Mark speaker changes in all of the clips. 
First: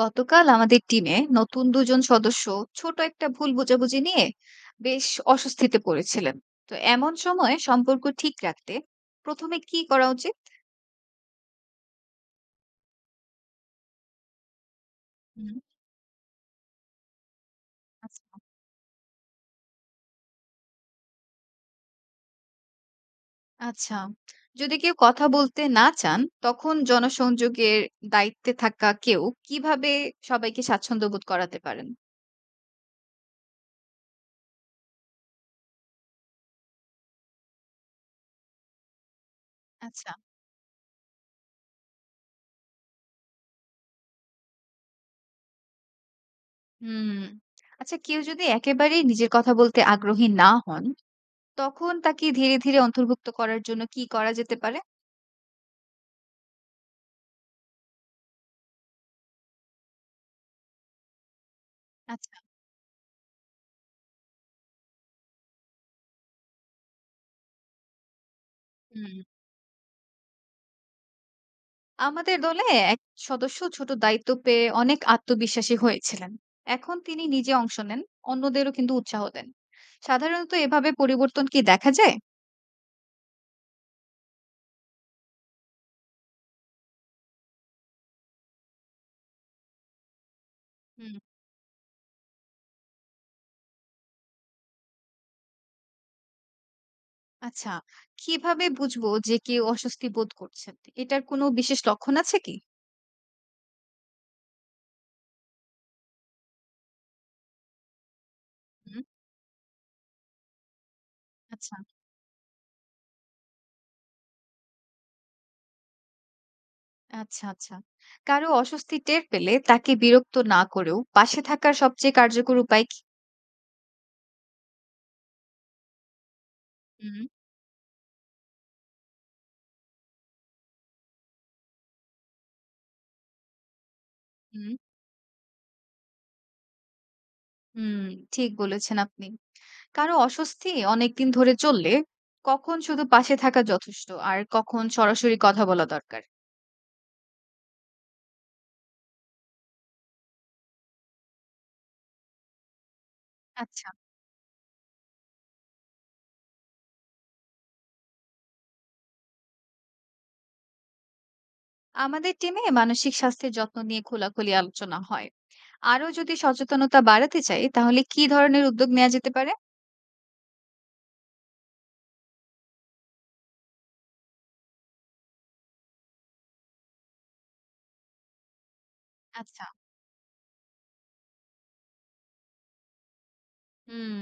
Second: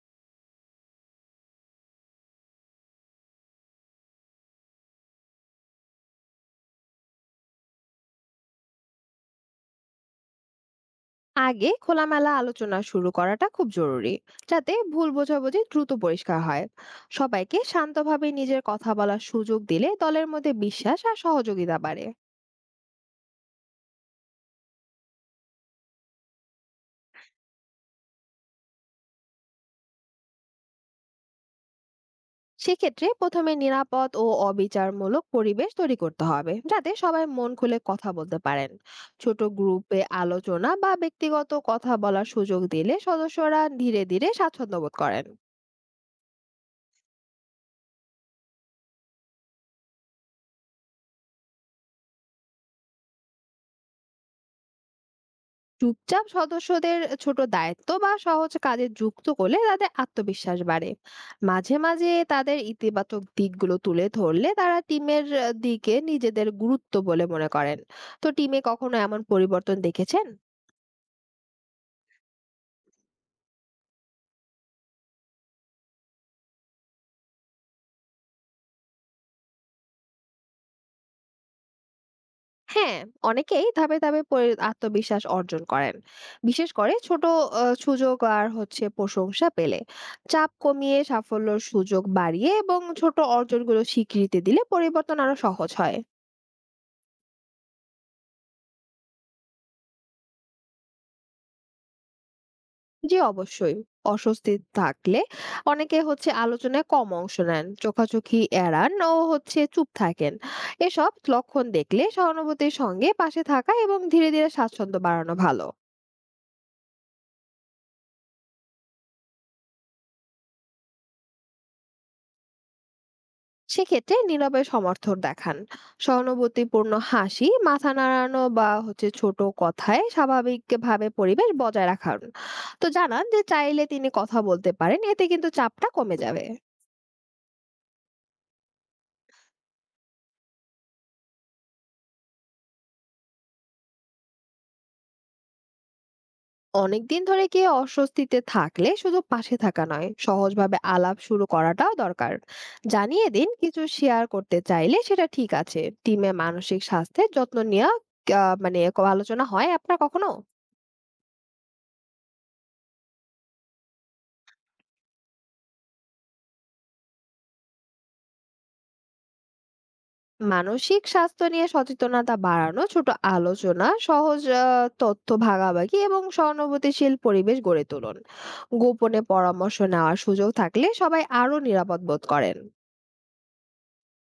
Speaker 1: গতকাল আমাদের টিমে নতুন দুজন সদস্য ছোট একটা ভুল বোঝাবুঝি নিয়ে বেশ অস্বস্তিতে পড়েছিলেন। তো এমন সময় সম্পর্ক ঠিক রাখতে প্রথমে কি করা উচিত?
Speaker 2: আগে খোলামেলা আলোচনা শুরু করাটা খুব জরুরি, যাতে ভুল
Speaker 1: হুম,
Speaker 2: বোঝাবুঝি দ্রুত পরিষ্কার হয়। সবাইকে
Speaker 1: আচ্ছা।
Speaker 2: শান্তভাবে নিজের কথা বলার সুযোগ দিলে দলের মধ্যে বিশ্বাস আর সহযোগিতা বাড়ে।
Speaker 1: আচ্ছা, যদি কেউ কথা বলতে না চান তখন জনসংযোগের দায়িত্বে থাকা কেউ কিভাবে সবাইকে স্বাচ্ছন্দ্য বোধ করাতে পারেন?
Speaker 2: সেক্ষেত্রে প্রথমে নিরাপদ ও অবিচারমূলক পরিবেশ তৈরি করতে হবে, যাতে সবাই মন খুলে কথা বলতে পারেন। ছোট গ্রুপে
Speaker 1: আচ্ছা।
Speaker 2: আলোচনা বা ব্যক্তিগত কথা বলার সুযোগ দিলে সদস্যরা ধীরে ধীরে স্বাচ্ছন্দ্য বোধ করেন।
Speaker 1: হুম। আচ্ছা, কেউ যদি একেবারেই নিজের কথা বলতে আগ্রহী না হন তখন তাকে ধীরে ধীরে অন্তর্ভুক্ত করার জন্য কি করা যেতে পারে?
Speaker 2: চুপচাপ সদস্যদের ছোট দায়িত্ব বা সহজ কাজে যুক্ত করলে তাদের আত্মবিশ্বাস বাড়ে। মাঝে মাঝে
Speaker 1: আচ্ছা।
Speaker 2: তাদের ইতিবাচক দিকগুলো তুলে ধরলে তারা টিমের দিকে নিজেদের গুরুত্ব বলে মনে করেন। তো টিমে কখনো
Speaker 1: হুম।
Speaker 2: এমন পরিবর্তন দেখেছেন?
Speaker 1: আমাদের দলে এক সদস্য ছোট দায়িত্ব পেয়ে অনেক আত্মবিশ্বাসী হয়েছিলেন। এখন তিনি নিজে অংশ নেন, অন্যদেরও কিন্তু উৎসাহ দেন। সাধারণত এভাবে পরিবর্তন কি দেখা যায়?
Speaker 2: হ্যাঁ, অনেকেই ধাপে ধাপে আত্মবিশ্বাস অর্জন করেন, বিশেষ করে ছোট সুযোগ আর প্রশংসা পেলে। চাপ কমিয়ে
Speaker 1: হুম।
Speaker 2: সাফল্যের সুযোগ বাড়িয়ে এবং ছোট অর্জনগুলো স্বীকৃতি দিলে পরিবর্তন আরো সহজ হয়।
Speaker 1: আচ্ছা, কিভাবে বুঝবো যে কেউ অস্বস্তি বোধ করছেন? এটার কোনো বিশেষ লক্ষণ আছে কি?
Speaker 2: জি, অবশ্যই। অস্বস্তি থাকলে অনেকে আলোচনায় কম অংশ নেন, চোখাচোখি এড়ান
Speaker 1: হুম।
Speaker 2: ও চুপ থাকেন। এসব লক্ষণ
Speaker 1: আচ্ছা।
Speaker 2: দেখলে সহানুভূতির সঙ্গে পাশে থাকা এবং ধীরে ধীরে স্বাচ্ছন্দ্য বাড়ানো ভালো।
Speaker 1: আচ্ছা, আচ্ছা, কারো অস্বস্তি টের পেলে তাকে বিরক্ত না করেও পাশে থাকার সবচেয়ে কার্যকর উপায় কি?
Speaker 2: সেক্ষেত্রে নীরবে সমর্থন দেখান। সহানুভূতিপূর্ণ
Speaker 1: হুম।
Speaker 2: হাসি, মাথা নাড়ানো বা ছোট কথায় স্বাভাবিকভাবে পরিবেশ বজায় রাখান। তো জানান যে চাইলে তিনি কথা বলতে
Speaker 1: হুম।
Speaker 2: পারেন, এতে কিন্তু চাপটা কমে যাবে।
Speaker 1: হুম, ঠিক বলেছেন আপনি। কারো অস্বস্তি অনেকদিন ধরে চললে কখন শুধু পাশে থাকা যথেষ্ট আর কখন সরাসরি কথা বলা দরকার?
Speaker 2: অনেকদিন ধরে কেউ অস্বস্তিতে থাকলে শুধু পাশে থাকা নয়, সহজভাবে আলাপ শুরু করাটাও দরকার। জানিয়ে দিন কিছু
Speaker 1: আচ্ছা।
Speaker 2: শেয়ার করতে চাইলে সেটা ঠিক আছে। টিমে মানসিক স্বাস্থ্যের যত্ন নেওয়া মানে আলোচনা হয় আপনার কখনো?
Speaker 1: আমাদের টিমে মানসিক স্বাস্থ্যের যত্ন নিয়ে খোলাখুলি আলোচনা হয়। আরো যদি সচেতনতা বাড়াতে চাই তাহলে কি ধরনের উদ্যোগ নেওয়া যেতে পারে?
Speaker 2: মানসিক স্বাস্থ্য নিয়ে সচেতনতা বাড়ানো, ছোট আলোচনা, সহজ তথ্য ভাগাভাগি এবং সহানুভূতিশীল পরিবেশ গড়ে তুলুন। গোপনে
Speaker 1: আচ্ছা।
Speaker 2: পরামর্শ নেওয়ার সুযোগ থাকলে সবাই আরো নিরাপদ বোধ করেন।
Speaker 1: হুম,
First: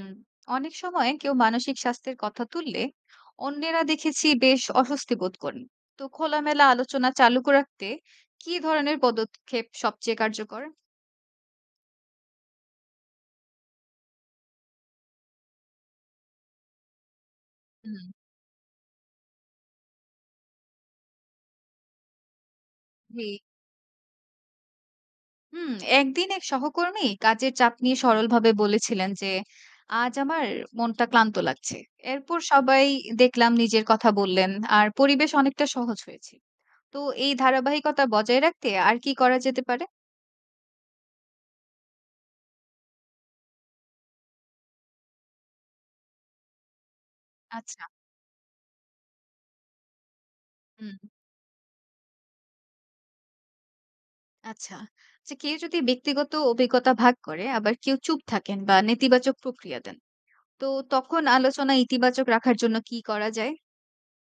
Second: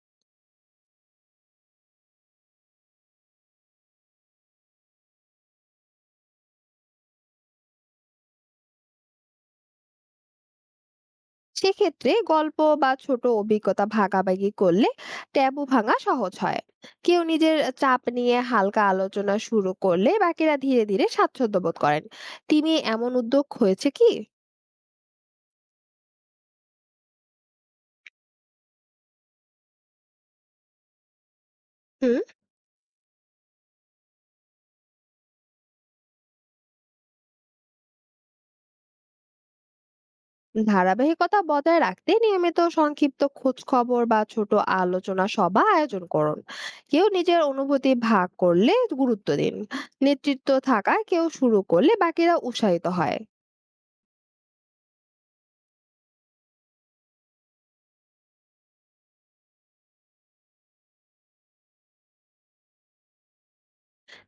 Speaker 1: অনেক সময় কেউ মানসিক স্বাস্থ্যের কথা তুললে অন্যেরা দেখেছি বেশ অস্বস্তি বোধ করেন। তো খোলামেলা আলোচনা চালু রাখতে কি ধরনের পদক্ষেপ সবচেয়ে কার্যকর?
Speaker 2: সেক্ষেত্রে গল্প বা ছোট অভিজ্ঞতা ভাগাভাগি করলে ট্যাবু ভাঙা সহজ হয়। কেউ নিজের চাপ
Speaker 1: হুম।
Speaker 2: নিয়ে হালকা আলোচনা শুরু করলে বাকিরা ধীরে ধীরে স্বাচ্ছন্দ্য বোধ করেন। টিমে এমন
Speaker 1: জি।
Speaker 2: উদ্যোগ হয়েছে কি?
Speaker 1: হুম, একদিন এক সহকর্মী কাজের চাপ নিয়ে সরলভাবে বলেছিলেন যে, "আজ আমার মনটা ক্লান্ত লাগছে।"
Speaker 2: হুম।
Speaker 1: এরপর সবাই দেখলাম নিজের কথা বললেন, আর পরিবেশ অনেকটা সহজ হয়েছে। তো এই ধারাবাহিকতা বজায় রাখতে আর কি করা যেতে পারে?
Speaker 2: ধারাবাহিকতা বজায় রাখতে নিয়মিত সংক্ষিপ্ত খোঁজ খবর বা ছোট আলোচনা সভা আয়োজন করুন। কেউ নিজের
Speaker 1: আচ্ছা।
Speaker 2: অনুভূতি ভাগ করলে গুরুত্ব দিন। নেতৃত্ব থাকা
Speaker 1: হুম,
Speaker 2: কেউ শুরু করলে বাকিরা উৎসাহিত হয়।
Speaker 1: আচ্ছা। যে কেউ যদি ব্যক্তিগত অভিজ্ঞতা ভাগ করে, আবার কেউ চুপ থাকেন বা নেতিবাচক প্রতিক্রিয়া দেন, তো তখন আলোচনা ইতিবাচক রাখার জন্য কি করা যায়?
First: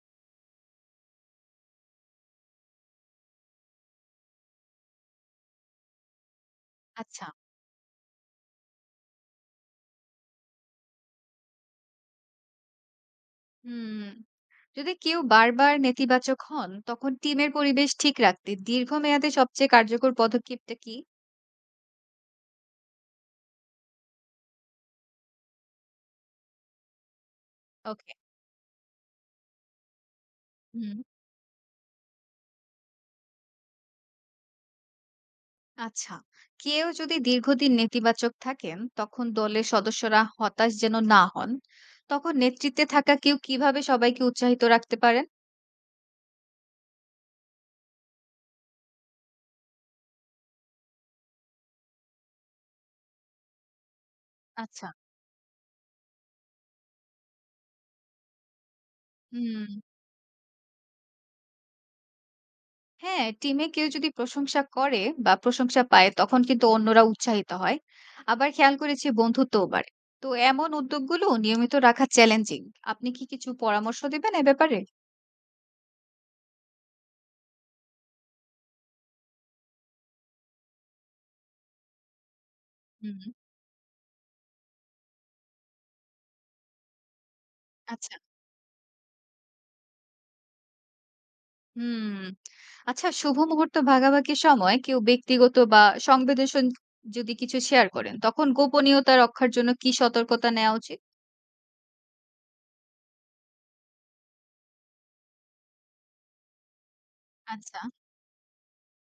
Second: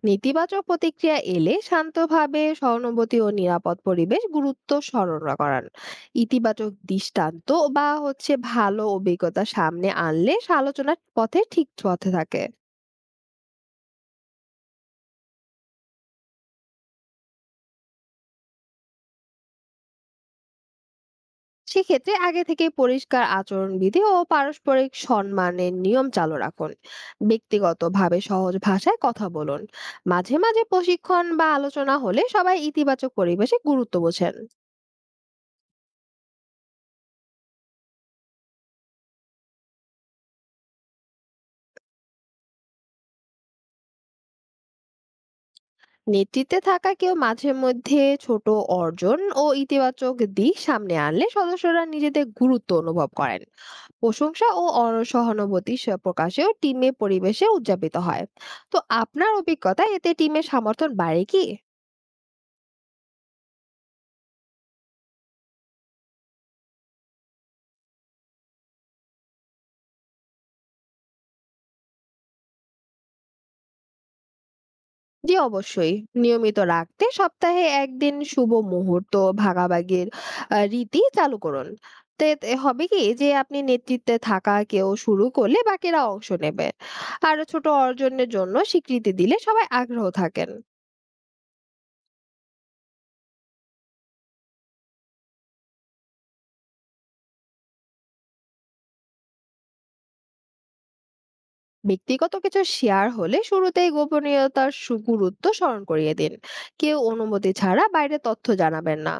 Speaker 2: নেতিবাচক প্রতিক্রিয়া এলে শান্তভাবে সহানুভূতি ও নিরাপদ পরিবেশ গুরুত্ব স্মরণ করান। ইতিবাচক
Speaker 1: আচ্ছা।
Speaker 2: দৃষ্টান্ত বা ভালো অভিজ্ঞতা সামনে আনলে সে আলোচনার পথে ঠিক পথে থাকে।
Speaker 1: হুম। যদি কেউ বারবার নেতিবাচক হন, তখন টিমের পরিবেশ ঠিক রাখতে দীর্ঘমেয়াদে সবচেয়ে কার্যকর পদক্ষেপটা কি?
Speaker 2: সেক্ষেত্রে আগে থেকে পরিষ্কার আচরণবিধি ও পারস্পরিক সম্মানের নিয়ম চালু রাখুন।
Speaker 1: ওকে।
Speaker 2: ব্যক্তিগতভাবে সহজ ভাষায় কথা বলুন। মাঝে মাঝে
Speaker 1: হুম।
Speaker 2: প্রশিক্ষণ বা আলোচনা হলে সবাই ইতিবাচক পরিবেশে গুরুত্ব বোঝেন।
Speaker 1: আচ্ছা, কেউ যদি দীর্ঘদিন নেতিবাচক থাকেন তখন দলের সদস্যরা হতাশ যেন না হন, তখন নেতৃত্বে থাকা কেউ কিভাবে সবাইকে উৎসাহিত রাখতে পারেন?
Speaker 2: নেতৃত্বে থাকা কেউ মাঝে মধ্যে ছোট অর্জন ও ইতিবাচক দিক সামনে আনলে সদস্যরা নিজেদের গুরুত্ব অনুভব করেন। প্রশংসা ও
Speaker 1: আচ্ছা।
Speaker 2: সহানুভূতি প্রকাশেও টিমে পরিবেশে উদযাপিত হয়। তো আপনার
Speaker 1: হুম।
Speaker 2: অভিজ্ঞতা এতে টিমের সমর্থন বাড়ে কি?
Speaker 1: হ্যাঁ, টিমে কেউ যদি প্রশংসা করে বা প্রশংসা পায় তখন কিন্তু অন্যরা উৎসাহিত হয়। আবার খেয়াল করেছি বন্ধুত্বও বাড়ে। তো এমন উদ্যোগগুলো নিয়মিত রাখা চ্যালেঞ্জিং। আপনি কি কিছু পরামর্শ দিবেন এ ব্যাপারে?
Speaker 2: জি, অবশ্যই। নিয়মিত রাখতে সপ্তাহে একদিন শুভ মুহূর্ত ভাগাভাগির রীতি চালু করুন। তে তে হবে কি
Speaker 1: হুম,
Speaker 2: যে আপনি নেতৃত্বে থাকা কেউ শুরু করলে বাকিরা অংশ নেবে। আর ছোট
Speaker 1: আচ্ছা।
Speaker 2: অর্জনের জন্য স্বীকৃতি দিলে সবাই আগ্রহ থাকেন।
Speaker 1: হুম। আচ্ছা, শুভ মুহূর্ত ভাগাভাগির সময় কেউ ব্যক্তিগত বা সংবেদনশীল যদি কিছু শেয়ার করেন তখন গোপনীয়তা রক্ষার জন্য কি সতর্কতা নেওয়া উচিত?
Speaker 2: ব্যক্তিগত কিছু শেয়ার হলে শুরুতেই গোপনীয়তার গুরুত্ব স্মরণ করিয়ে দিন। কেউ অনুমতি
Speaker 1: আচ্ছা।
Speaker 2: ছাড়া বাইরে তথ্য জানাবেন না।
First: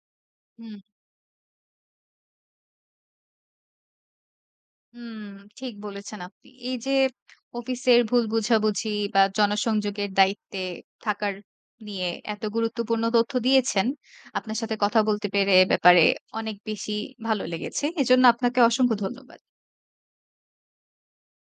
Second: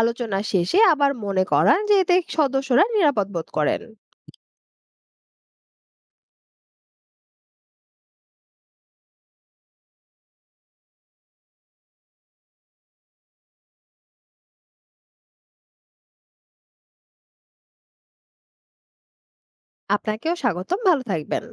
Speaker 2: আলোচনা
Speaker 1: হুম।
Speaker 2: শেষে আবার মনে করান যে এতে সদস্যরা নিরাপদ বোধ করেন।
Speaker 1: হুম, ঠিক বলেছেন আপনি। এই যে অফিসের ভুল বোঝাবুঝি বা জনসংযোগের দায়িত্বে থাকার নিয়ে এত গুরুত্বপূর্ণ তথ্য দিয়েছেন। আপনার সাথে কথা বলতে পেরে এ ব্যাপারে অনেক বেশি ভালো লেগেছে। এজন্য আপনাকে অসংখ্য ধন্যবাদ।
Speaker 2: আপনাকেও স্বাগতম, ভালো থাকবেন।